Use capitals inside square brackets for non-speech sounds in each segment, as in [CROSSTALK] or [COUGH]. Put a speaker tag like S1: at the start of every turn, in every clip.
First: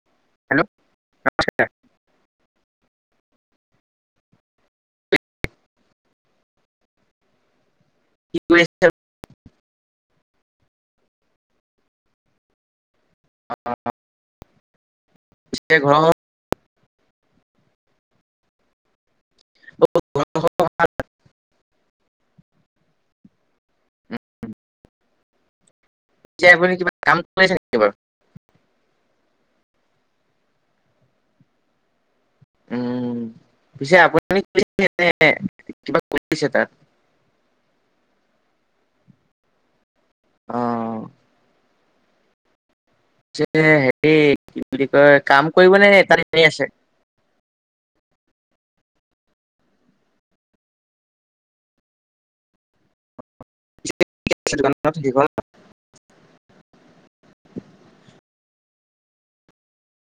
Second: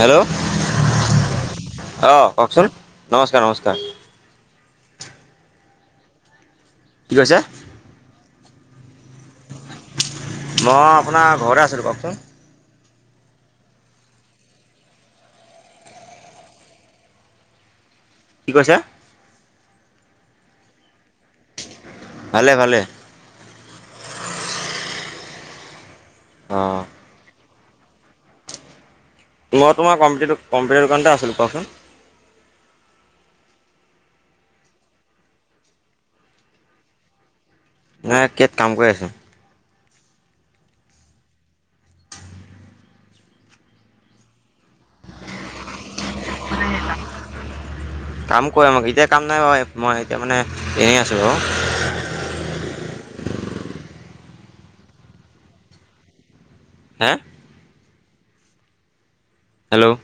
S1: Hello অ',
S2: নমস্কাৰ
S1: কওকচোন নমস্কাৰ, নমস্কাৰ। কি কৈছে?
S2: কি কৰি আছে
S1: মই আপোনাৰ ঘৰতে আছিলোঁ কওকচোন।
S2: এ, ঘৰ
S1: কি কৈছা?
S2: [INAUDIBLE]
S1: ভালে, ভালে।
S2: আপুনি
S1: অঁ
S2: কিবা কামছে নেকি বাৰু?
S1: মই তোমাৰ কম্পিউাৰ- কম্পিউটাৰ দোকানতে আছিলোঁ কওকচোন।
S2: উম, পিছে আপুনি এ, কিবা কৰিছে তাত?
S1: ম কাত কাম কৰি আছো।
S2: অ'। যে হেৰি কি বুলি কয় কাম কৰিবনে এটা এনেই আছে।
S1: কয় আ মোক এতিয়া কাম নাই মই এতিয়া মানে এনেই আছো আৰু।
S2: [UNINTELLIGIBLE]
S1: হে হেল্ল'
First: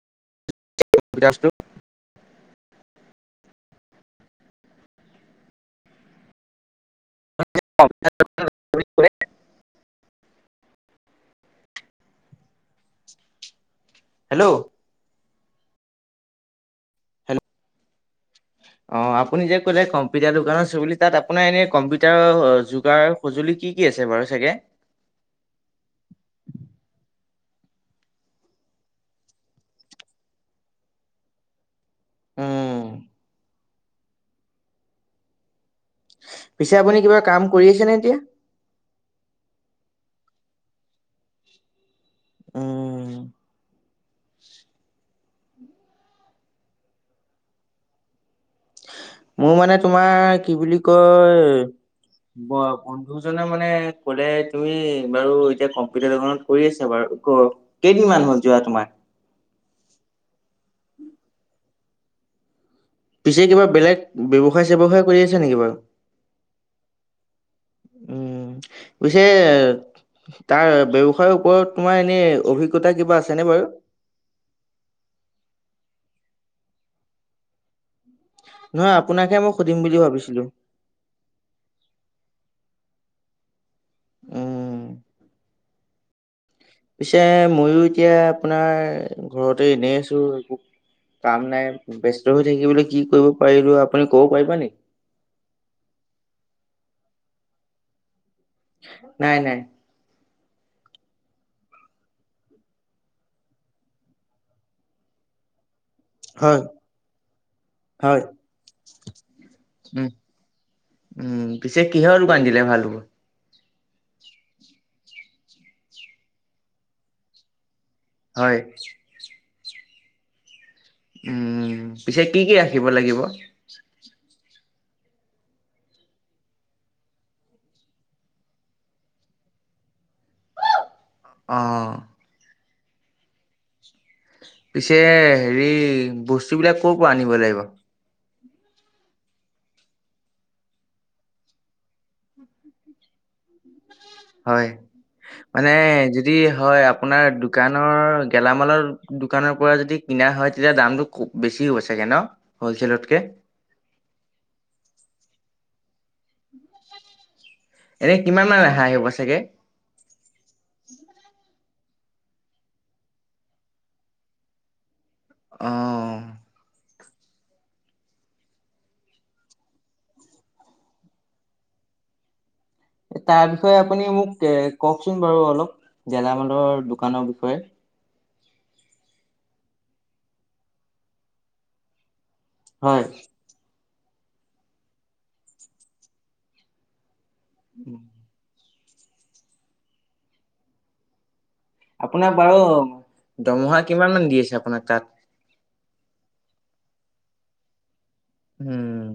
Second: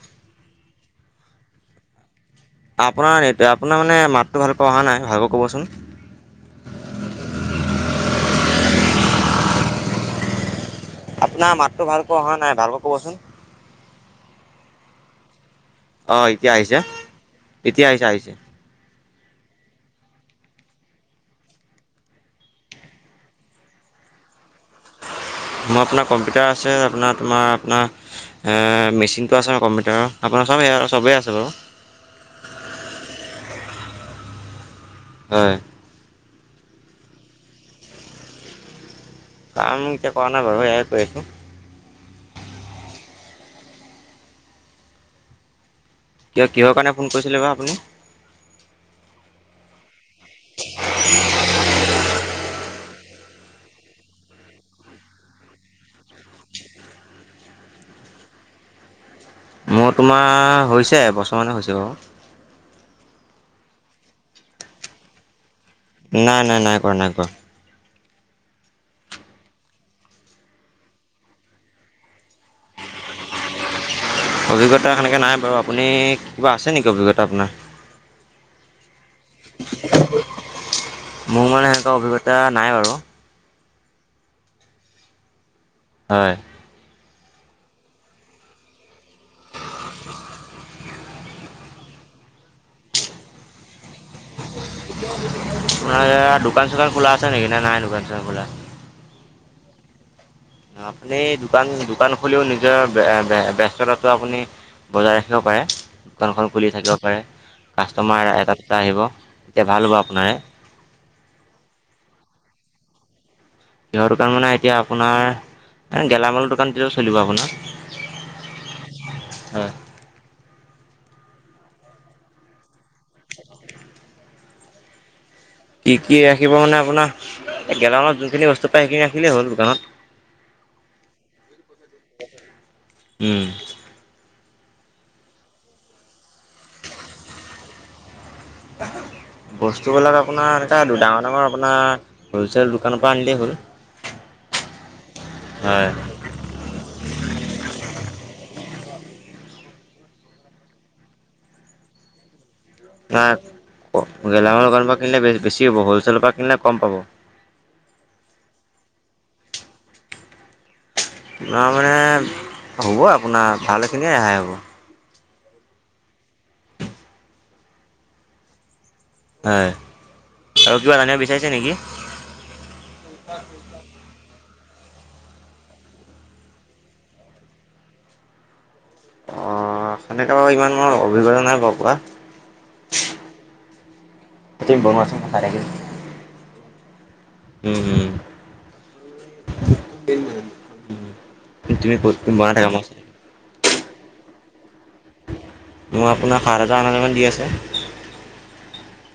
S2: [UNINTELLIGIBLE]
S1: আপোনাৰ এই আপোনাৰ মানে মাতটো ভালকৈ অহা নাই ভালকৈ ক'বচোন।
S2: [UNINTELLIGIBLE]
S1: আপোনাৰ মাতটো ভালকে অহা নাই ভালকৈ কবচোন।
S2: হেল্ল'
S1: অহ এতিয়া আহিছে এতিয়া আহিছে আহিছে।
S2: অ' আপুনি যে কলে কম্পিউটাৰ দোকানৰ চ বুলি তাত আপোনাৰ এনে কম্পিউটাৰৰ অ যোগাৰ সঁজুলি কি কি কি আছে বাৰু চাগে?
S1: মোৰ আপোনাৰ কম্পিউটাৰ আছে আপোনাৰ তোমাৰ আপোনাৰ মেচিনটো আছে ন কম্পিউটাৰৰ আপোনাৰ চব সে চবেই আছে বাৰু।
S2: উম।
S1: হয়।
S2: পিছে আপুনি কিবা কাম কৰি আছেনে এতিয়া?
S1: কাম এতিয়া কৰা নাই বাৰু এয়াই কৰি আছোঁ।
S2: উম।
S1: কিয় কিহৰ কাৰণে ফোন কৰিছিলে বাৰু আপুনি?
S2: মোৰ মানে তোমাৰ কি বুলি কয় বন্ধুজনে মানে কলে তুমি বাৰু এতিয়া কম্পিউটাৰ দোকানত কৰি আছা বাৰু ক কেইদিনমান হ'ল যোৱা তোমাৰ?
S1: মোৰ তোমাৰ হৈছে এবছৰমানানে হৈছে বাৰু।
S2: পিছে কিবা বেলেগ ব্যৱসায় চ্ৱসায় কৰি আছে নেকি বাৰু?
S1: নাই নাই নাই কৰা নাই কোৱা।
S2: উম পিছে তাৰ ব্যৱসায়ৰ ওপৰত তোমাৰ এনে অভিজ্ঞতা কিবা আছেনে বাৰু?
S1: অভিজ্ঞতা সেনেকৈ নাই বাৰু আপুনি কিবা আছে নেকি অভিজ্ঞতা আপোনাৰ?
S2: নহয় আপোনাকহে মই সুধিম বুলি ভাবিছিলো।
S1: মোৰ মানে সেনেকুৱা অভিজ্ঞতা নাই বাৰু।
S2: উম।
S1: হয়।
S2: পিছে মইো এতিয়া আপোনাৰ ঘৰতে এনেই আছো। কাম নাই ব্যস্ত হৈ থাকিবলৈ কি কৰিব পাৰিলো? আপুনি ক'ব পাৰিবা নেকি
S1: তোমাৰ দোকান চোকান খোলা আছে নেকি না নাই দোকান চোকান খোলা?
S2: নাই নাই।
S1: আপুনি দোকান দোকান খুলিও নিজৰ বস্ততাটো আপুনি বজাই ৰাখিব পাৰে দোকানখন
S2: হয়
S1: খুলি থাকিব পাৰে,
S2: হয়।
S1: কাষ্টমাৰ এটা দুটা আহিব। তেতিয়া ভাল হ'ব
S2: উম,
S1: আপোনাৰে।
S2: উম পিছে কিহৰ দোকান দিলে ভাল হব।
S1: কিহৰ দোকান মানে এতিয়া আপোনাৰ গেলামালৰ দোকানটোত চলিব আপোনাৰ।
S2: হয়।
S1: হয়।
S2: উম পিছে কি কি ৰাখিব লাগিব?
S1: কি কি ৰাখিব মানে আপোনাৰ গেলামালত যোনখিনি বস্তু পায় সেইখিনি ৰাখিলেই হ'ল দোকানত।
S2: অহ
S1: উম।
S2: পিছে হেৰি বস্তু বিলাক কৰ পৰা আনিব লাগিব? [INAUDIBLE]
S1: বস্তুবিলাক আপোনাৰ এনেকা ডাঙৰ ডাঙৰ আপোনাৰ হ'লচেল দোকানৰ পৰা আনিলেই হ'ল।
S2: হয় মানে
S1: হয়
S2: যদি হয় আপোনাৰ দোকানৰ গেলামালৰ দোকানৰ পৰা যদি কিনা হয় তেতিয়া দামতটো খুব বেছি চাগে ন। হ'লচেলতকে?
S1: নাই গেলামাল গানৰ পৰা কিনিলে বেছি হ'ব হলচেলৰ পৰা কিনিলে কম পাব।
S2: এনে কিমানান ৰেহাই আহিব চাগে।
S1: আপোনাৰ মানে হ'ব আপোনাৰ ভালখিনিয়ে ৰেহাই হ'ব।
S2: অ'।
S1: হয় আৰু কিবা জানিব বিচাৰিছে নেকি?
S2: তাৰ বিষয়ে আপুনি মোক কওকচোন বাৰু অলপ গেলামালৰ দোকানৰ বিষয়ে।
S1: অ' সেনেকে বাৰু ইমান অভিজ্ঞতা নাই ব কোৱা।
S2: হয়।
S1: ক বনোৱা আছে। [INAUDIBLE]
S2: আপোনাক বাৰু দমহা কিমান মান দি আছে আপোনাক তাত?
S1: মই আপোনাক সাত হাজাৰ হাজামান দি আছে।
S2: উম।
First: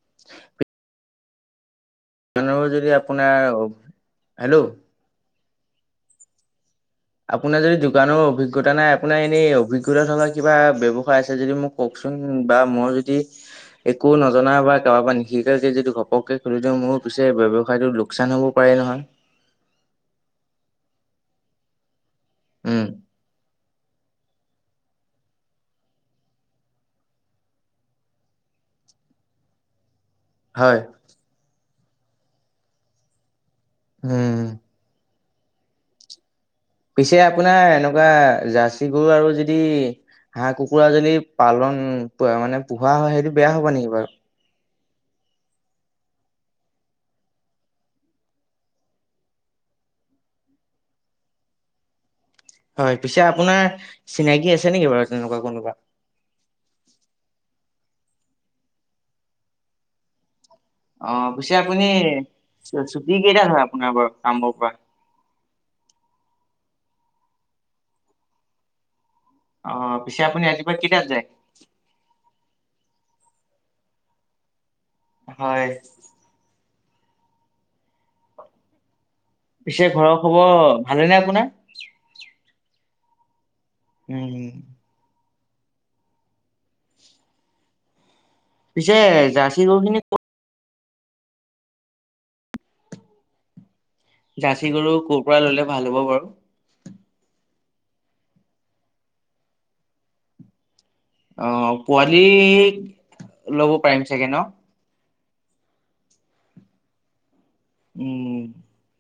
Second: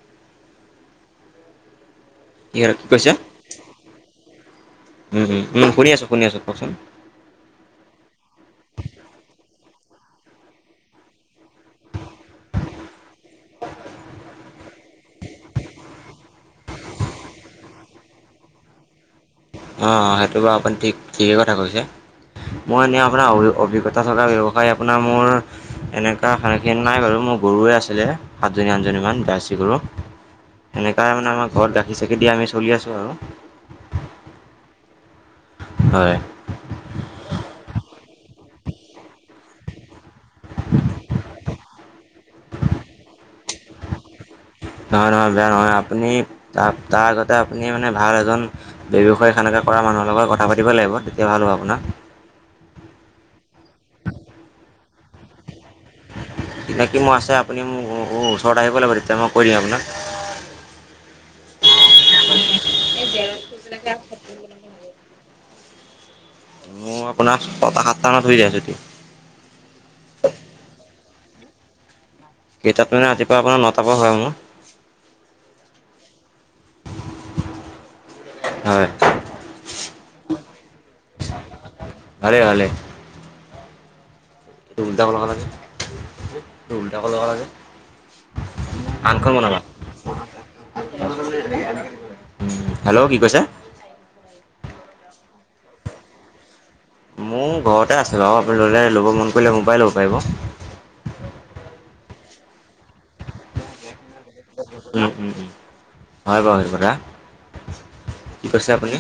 S2: [INAUDIBLE]
S1: কি
S2: [UNINTELLIGIBLE]
S1: কি
S2: যদি
S1: কৈছে
S2: আপোনাৰ, হেল্ল'।
S1: উম, উম শুনি আছো শুনি আছো কওকচোন।
S2: আপোনাৰ যদি শিকত থকা কিবা ব্যৱসায় আছে যদি মোক কওকচোন বা মোৰ যদি একো নজনা বা কাবাপা নিষিকাকে যদি ঘপকে খুলি মোৰো পিছে ব্যৱসায়তো লোকচান হ'বও পাৰে। তাই নহয়।
S1: অ' সেইটো বাৰু আপুনি ঠিক ঠিকেই কথা কৈছে মই
S2: উম,
S1: এনেই আপোনাৰ অ অভি পটা চগা ব্যৱসায় আপোনাৰ মোৰ এনেকুৱা সানহখিন নাই বাৰু মোৰ গৰুৱে আছিলে সাতজনীয়া। জনীমান ব চি কৰৰু
S2: হয়।
S1: সেনেকুৱাই মানে আমাৰ ঘৰত গাখীৰ চখি দিয়ে আমি চলি আছোঁ আৰু।
S2: উম।
S1: হয়।
S2: পিছে আপোনাৰ এনেকুৱা জাৰ্চি গৰু আৰু যদি হাঁহ কুকুৰা যদি পালন মানে পোহা হয় সেইটো বেয়া হবা নেকি বাৰু?
S1: নহয় নহয় বেয়া নহয় আপুনি তা-তাৰ আগতে আপুনি মানে ভাল এজন ব্যৱসায় সনে কৰা মানুহৰ লগত কথা পাতিব লাগিব তেতিয়া ভালো আপোনাক।
S2: হয় পিছে আপোনাৰ চিনাকি আছে নেকি বাৰু তেনেকুৱা কোনোবা?
S1: বাকী মোৰ আছে আপুনি মোক ওচৰত আহিব লাগিব তেতিয়া মই কৈ দিম আপোনাক।
S2: অ' পিছে আপুনি ছুটি কেইটাত হয় আপোনাৰ বাৰু কামৰ পৰা?
S1: মই আপোনাৰ ছটা সাতটা মানত হৈ যাই চুটি।
S2: অহ, পিছে আপুনি ৰাতিপুৱা কেইটাত যায়?
S1: কেইটাত মানে ৰাতিপুৱা আপোনাৰ নতাপা হয় মোৰ।
S2: হয়।
S1: হয়।
S2: পিছে ঘৰৰ খবৰ ভালে নে আপোনাৰ?
S1: ভালে ভালে।
S2: উম,
S1: এইটো উল্টাকে লগালা যে? এইটো উলটাকে লগালা যে?
S2: পিছে
S1: আনখন বনাবা।
S2: জাৰ্চী গৰু খিনি ক
S1: হেল্ল' কি কৈছে?
S2: জাৰ্চি গৰু ক'ৰ পৰা ললে ভাল হ'ব বাৰু?
S1: মোৰ ঘৰতে আছে বাৰু আপুনি ললে ল'ব মন কৰিলে মোৰ পৰাই ল'ব পাৰিব।
S2: অ' পোৱালি লব পাৰিম চাগে ন'।
S1: উম উম, হয় বাৰু হেইটো কথা,
S2: উম,
S1: কি কৈছে আপুনি?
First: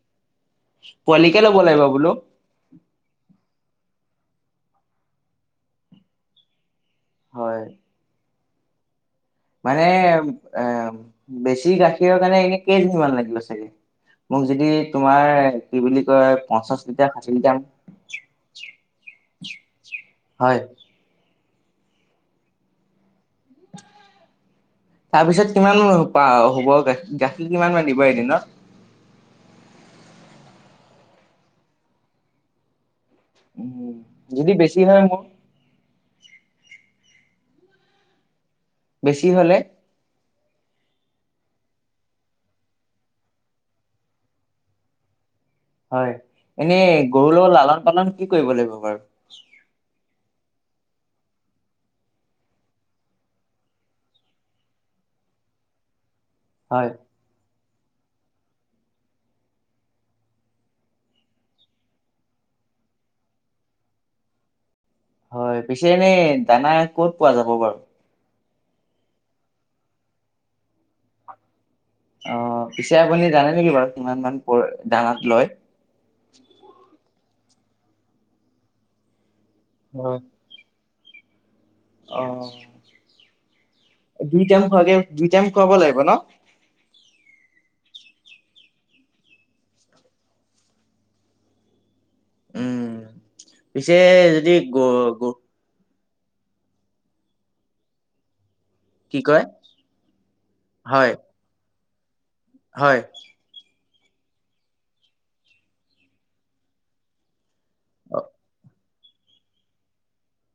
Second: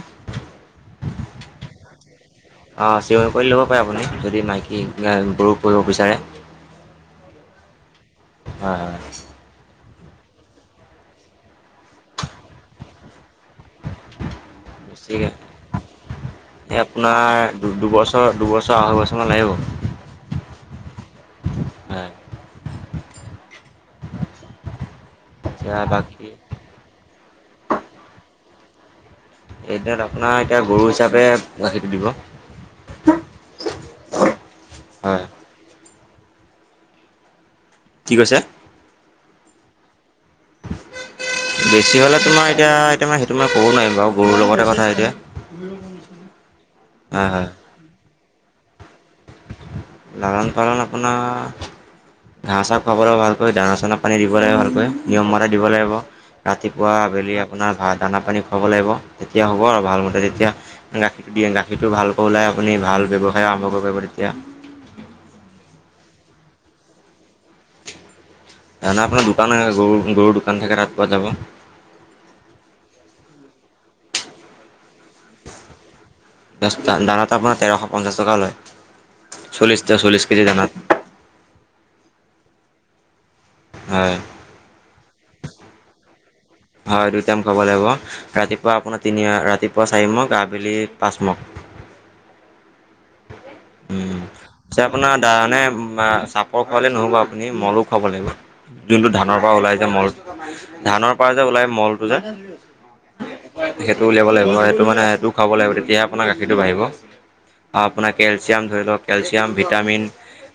S2: পোৱালিকে ল'ব লাগিব বোলো।
S1: অ' চিউনি পোৱালি ল'ব পাৰে আপুনি, যদি মাইকী গৰুক কৰিব বিচাৰে।
S2: হয়,
S1: হয় হয়।
S2: মানে এ বেছি গাখীৰৰ কাৰণে এনে কেইদিনমান লাগিব চাগে? মোক যদি
S1: বেছিকে
S2: তোমাৰ কি বুলি কয়
S1: এই
S2: পঞ্চাশ লিটাৰ
S1: আপোনাৰ
S2: ষাঠি লিটাৰ
S1: অ' লাগিব
S2: হয়।
S1: হয়।
S2: তাৰপিছত
S1: এতিয়া
S2: কিমান
S1: বাকী
S2: হ'ব গাখীৰ কিমান মান দিব এদিনত?
S1: এদিনত আপোনাৰ এতিয়া গৰু হিচাপে গাখীৰটো দিব।
S2: উ, যদি বেছি হয় মোৰ
S1: কি কৈছে?
S2: বেছি হ'লে?
S1: বেছি হ'লে তোমাৰ এতিয়া, এতিয়া ম সেইটো মই ক'ব নোৱাৰিম বাৰু গৰুৰ লগতে কথা এতিয়া।
S2: হয়, এনেই
S1: হয়
S2: গৰুৰ
S1: হয়
S2: লগত লালন পালন কি কৰিব লাগিব বাৰু?
S1: লালন পালন আপোনাৰ ঘাঁহ চাহহ খুৱাবলৈ ভালকৈ দানা চানা পানী দিব লাগে ভালকৈ, নিয়ম মৰাই দিব লাগিব।
S2: হয়
S1: ৰাতিপুৱা আবেলি আপোনাৰ ভ দানা পানী খুৱাব লাগিব তেতিয়া হ'ব আৰু ভালমতে তেতিয়া গাখীৰটো দিয়ে গাখীৰটো ভালকৈ ওলাই। আপুনি ভাল ব্যৱসায় আৰম্ভ কৰিব তেতিয়া।
S2: হয় পিছে এনেই দানা ক'ত পোৱা যাব বাৰু?
S1: নাই আপোনাৰ দোকানে গৰু গৰুৰ দোকান থাকে তাত পোৱা যাব।
S2: অ' পিছে আপুনি জানে নেকি বাৰু কিমান মান দানাত লয়।
S1: দানাটো আপোনাৰ তেৰশ পঞ্চাশ টকা লয়, চল্লিশ
S2: হয়
S1: চল্লিশ কেজি দানাট।
S2: অ'
S1: হয়।
S2: দুই টাইম খোৱাগে দুই টাইম খুৱাব লাগিব ন'।
S1: হয় দুই টাইম খাব লাগিব, ৰাতিপুৱা আপোনাৰ তিনি ৰাতিপুৱা চাৰি মগ আবেলি পাঁচমগ।
S2: উম পিছে
S1: উম,
S2: যদি গ
S1: পিছে আপোনাৰ
S2: গ
S1: দানে চাপৰ খোৱালে নহ'ব আপুনি মলো খুৱাব লাগিব। যোনটো
S2: কি
S1: ধানৰ
S2: কয়
S1: পৰা ওলাই যে মল ধানৰ
S2: হয়
S1: পৰা যে ওলাই মলটো যে
S2: হয়।
S1: সেইটো উলিয়াব লাগিব সেইটো মানে সেইটো খাব লাগিব তেতিয়াহে আপোনাৰ গাখীৰটো বাঢ়িব আৰু আপোনাক
S2: অ
S1: কেলচিয়াম ধৰি লওক কেলচিয়াম ভিটামিন।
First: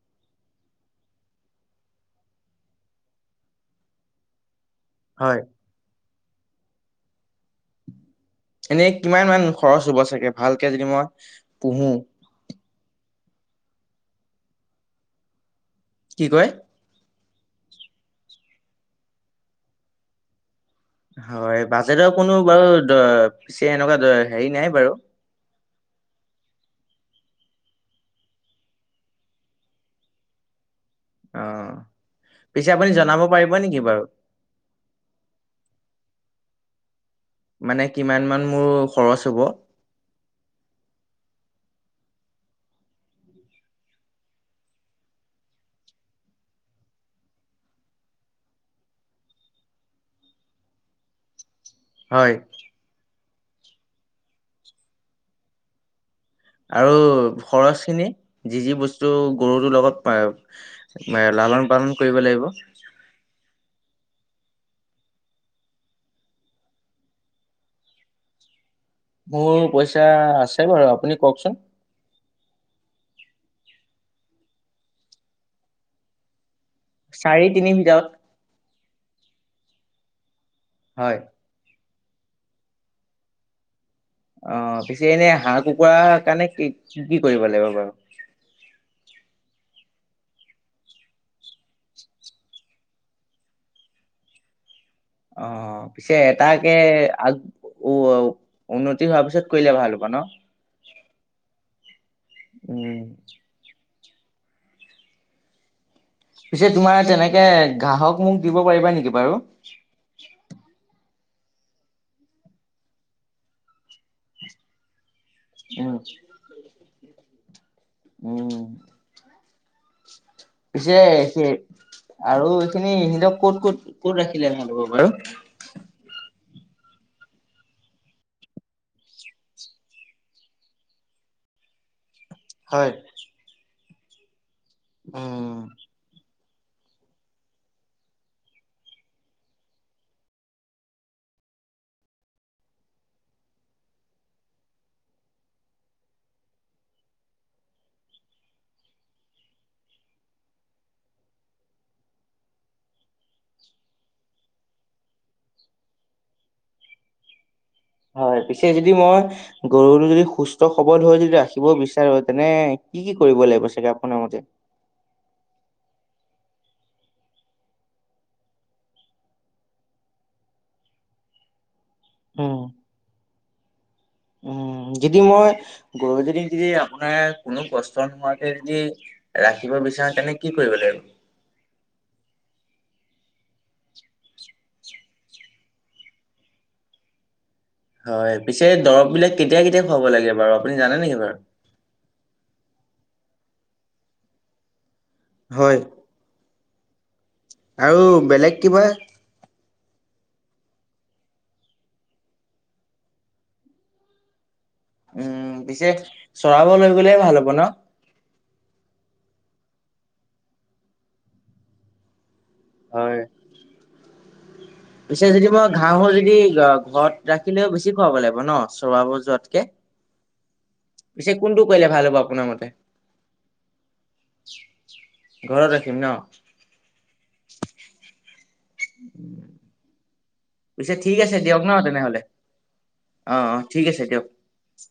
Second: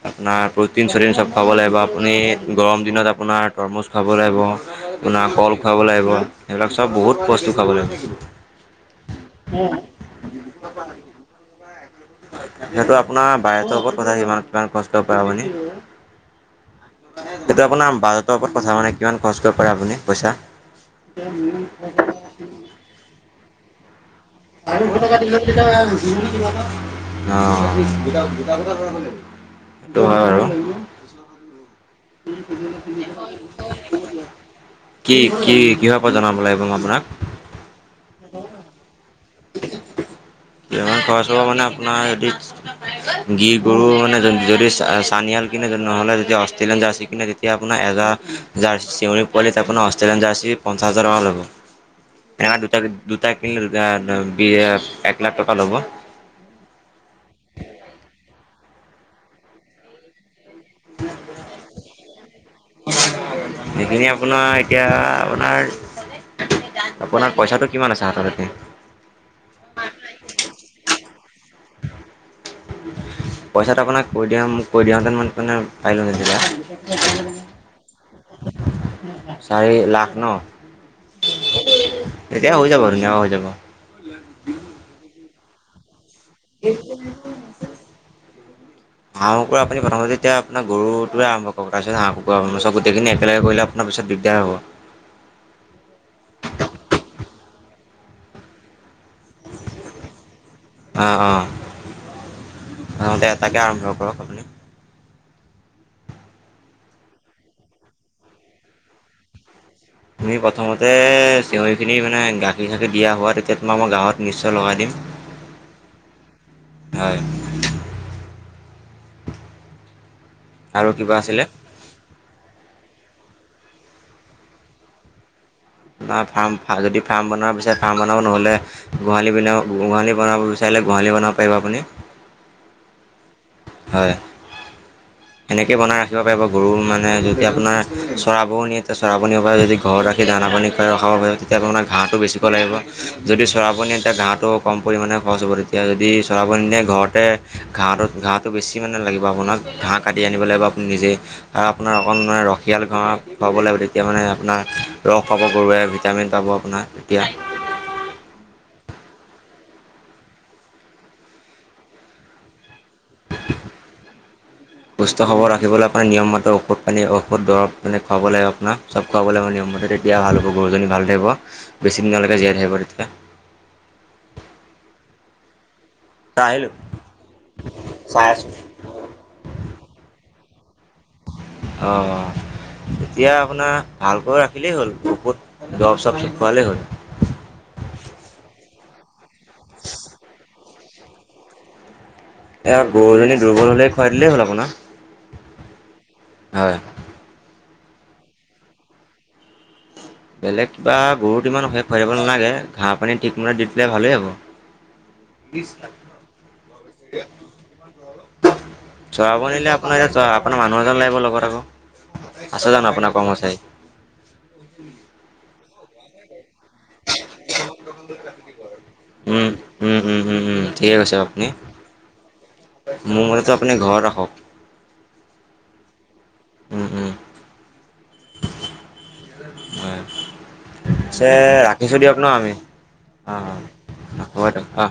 S1: আপোনাৰ প্ৰটিন চটিন চব খাব লাগিব আপুনি গৰম দিনত আপোনাৰ তৰমুজ খাব লাগিব। আপোনাৰ
S2: হয়,
S1: কল খুৱাব লাগিব সেইবিলাক চব বহুত বস্তু খুৱাব লাগিব।
S2: এনে কিমান মান খৰচ হ'ব চাগে ভালকে যদি মই পুহূ।
S1: সিহটো আপোনাৰ বাহিৰতৰ ওপৰত কথা সমান ইমান কষ্ট পায় আপুনি।
S2: কি কয়?
S1: সেইটো আপোনাৰ বাজটৰ ওপৰত কথা মানে কিমান খৰচ কৰিব পাৰে আপুনি পইচা।
S2: হয় বাজেটৰ কোনো বাৰুি এনেকুৱা হেৰি নাই
S1: আৰু
S2: বাৰু
S1: ফ কাটি অ' গ গ
S2: অ'।
S1: কি কি
S2: পিছে আপুনি জনাব পাৰিব নেকি বাৰু?
S1: কিহৰ পৰা জনাম লাগ ৰৰুঙাব্ৰ
S2: মানে কিমান মান মোৰ খৰচ হ'ব?
S1: কিমান খৰচ হব মানে আপোনাৰ হ গি গৰু মানে যদি চানিয়াল কিনেদি নহ'লে যদি অষ্ট্ৰেলিয়ান জাৰ্চি কিনে তেতিয়া আপোনাৰ জাৰ্চি চিউৰ পোৱালি তাৰপোনাৰ অষ্ট্ৰেলিয়ান জাৰ্চি পঞ্চা হাজাৰ টকা ল'ব।
S2: হয়,
S1: ন দুটা দুটা কিনিল এক লাখ টকা ল'ব।
S2: আৰু খৰচ খিনি যি যি বস্তু গৰুটোৰ লগত এ লালন পালন কৰিব লাগিব।
S1: সেইখিনি আপোনাৰ এতিয়া আপোনাৰ আপোনাৰ, পইচাটো কিমান আছে হাতততে?
S2: মোৰ পইচা আছে বাৰু আপুনি কওকচোন।
S1: পইচাটো আপোনাক কৈ দিয়া কৈ দিয়ওঁতেন ম মে পাৰিলোঁ নছিলয়া।
S2: চাৰি তিনি ভিতৰত।
S1: চাৰি লাখ ন?
S2: হয়।
S1: এতিয়া হৈ যাব আৰু না হৈ যাব।
S2: অ' পিছে এনে হাঁহ কুকুৰা
S1: হা ম ক আনি ভ মতে এতিয়া আোনাৰ গৰুটোয়েম্ কৰ তাৰপিছ হাঁহ কু ম চব গোটেইখিনি একেলগে কৰিলে আপোনাৰ পিছত দিগদাৰ হ'ব।
S2: অ' পিছে এটাকে আগ উ উন্নতি হোৱাৰ পিছত কৰিলে ভাল হ'ব ন।
S1: অ
S2: উম
S1: অ এটাকে আৰম্ভ কৰক আপুনি
S2: পিছে তোমাৰ তেনেকে গ্ৰাহক মোক দিব পাৰিবা নেকি বাৰু?
S1: তুমি প্ৰথমতে চিঞৰিখিনি মানে গাখীৰ চাখীৰ দিয়া হোৱা তেতিয়া তোমাৰ মই গাঁৱত নিশ্চয় লগাই দিম
S2: উ
S1: হয়।
S2: উম
S1: আৰু
S2: পিছে
S1: কিবা আছিলে
S2: সেই আৰু এইখিনি ইহিতক ক'ত ক'ত ক'ত ৰাখিলে ভাল হ'ব বাৰু?
S1: াৰ ফাৰ্ম যদি ফাৰ্ম বনাব বিচাৰে ফাৰ্ম বনাব নহলে গোহালি বনাব গোহালি বনাব বিচাৰে গোহালি বনাব পাৰিব আপুনি।
S2: হয়।
S1: হয়,
S2: উম
S1: এনেকে বনাই ৰাখিব পাৰিব। গৰু মানে যদি আপোনাৰ চৰাবনী এতিয়া চৰাবনীৰ পৰা যদি ঘৰত ৰাখি দানা পানী খ খাব পাৰে ঘটো বেছৈ [UNINTELLIGIBLE] আপনি ঘৰতে ঘাঁহটো ঘাঁহটো বেছি মানে লাগিব আপোনাক ঘাঁহ কাটি আনিব লাগিব আপুনি নিজে আৰু আপোনাৰ অকণ মানে ৰসিয়াল ঘঁৰা খুৱাব লাগিব তেতিয়া মানে আপোনাৰ ৰস পাব ক'ৰবাই ভিটামিন পাব আপোনাৰ তেতিয়া
S2: হয় পিছে যদি মই গৰুটো যদি সুস্থ সবল হৈ যদি ৰাখিব বিচাৰো তেনে কি কি কৰিব লাগিব চাগে আপোনাৰ মতে?
S1: সুস্থ সবল ৰাখিবলৈ আপোনাৰিয়মতে ঔষধ পানী ঔষধ দৰৱ পানী খোৱাব লাগে আপোনাৰ চব খোৱাব হয় নিয়ম মতে তেতিয়া ভাল হ'ব। গৰুজনী ভাল থাকিব বেছি দিনলৈকে জীয়াই
S2: উম
S1: থাকিব তেতিয়া
S2: উম যদি মই গৰুজনী
S1: তই
S2: যদি
S1: আহিলোঁ
S2: আপোনাৰ কোনো কষ্ট
S1: চাই আছোঁ
S2: নোহোৱাকে যদি ৰাখিব বিচাৰে তেনে কি কৰিব লাগিব
S1: আহঁ এতিয়া আপোনাৰ ভালকৈ ৰাখিলেই হ'ল ঐষত জৱব চৱব খুৱালেই হ'ল।
S2: হয় পিছে দৰব বিলাক কেতিয়া কেতিয়া খুৱাব লাগে বাৰু আপুনি জানে নেকি বাৰু?
S1: এ গৰুজনী দুৰ্বল হ'লে খুৱাই দিলেই হ'ল আপোনাৰ।
S2: হয়।
S1: হয়।
S2: আৰু বেলেগ কিবা
S1: বেলেগ কিবা গৰুত ইমান শেষ ভব নালাগে ঘাঁহ পানী ঠিকমতে দি দিলে ভালে হ'ব।
S2: উম, পিছে চৰাব লৈ গ'লে ভাল হ'ব ন?
S1: [UNINTELLIGIBLE] চৱাব নিলে আপোনাৰ এতিয়া আপোনাৰ মানুহ এজন লাগিব লগত আকৌ আছ জানো আপোনাৰ
S2: হয়।
S1: কৰ্মচাৰী?
S2: পিছে যদি মই ঘাঁহ হয় যদি ঘৰত ৰাখিলেও বেছি খুৱাব লাগিব ন চৰোয়াব
S1: উম
S2: যোৱাতকে?
S1: উম উম উম উম। ঠিক কৈছে
S2: পিছে
S1: আপুনি
S2: কোনটো কৰিলে ভাল হ'ব আপোনাৰ মতে?
S1: মোৰ মতে আপুনি ঘৰত ৰাখক
S2: ঘৰত ৰাখিম ন?
S1: উম উম
S2: উম।
S1: হয়
S2: পিছে ঠিক আছে দিয়ক ন
S1: ৰাখিছোঁ দিয়ক
S2: তেনেহলে
S1: ন আমি
S2: অ অ ঠিক আছে
S1: অ
S2: দিয়ক।
S1: হ'ব অ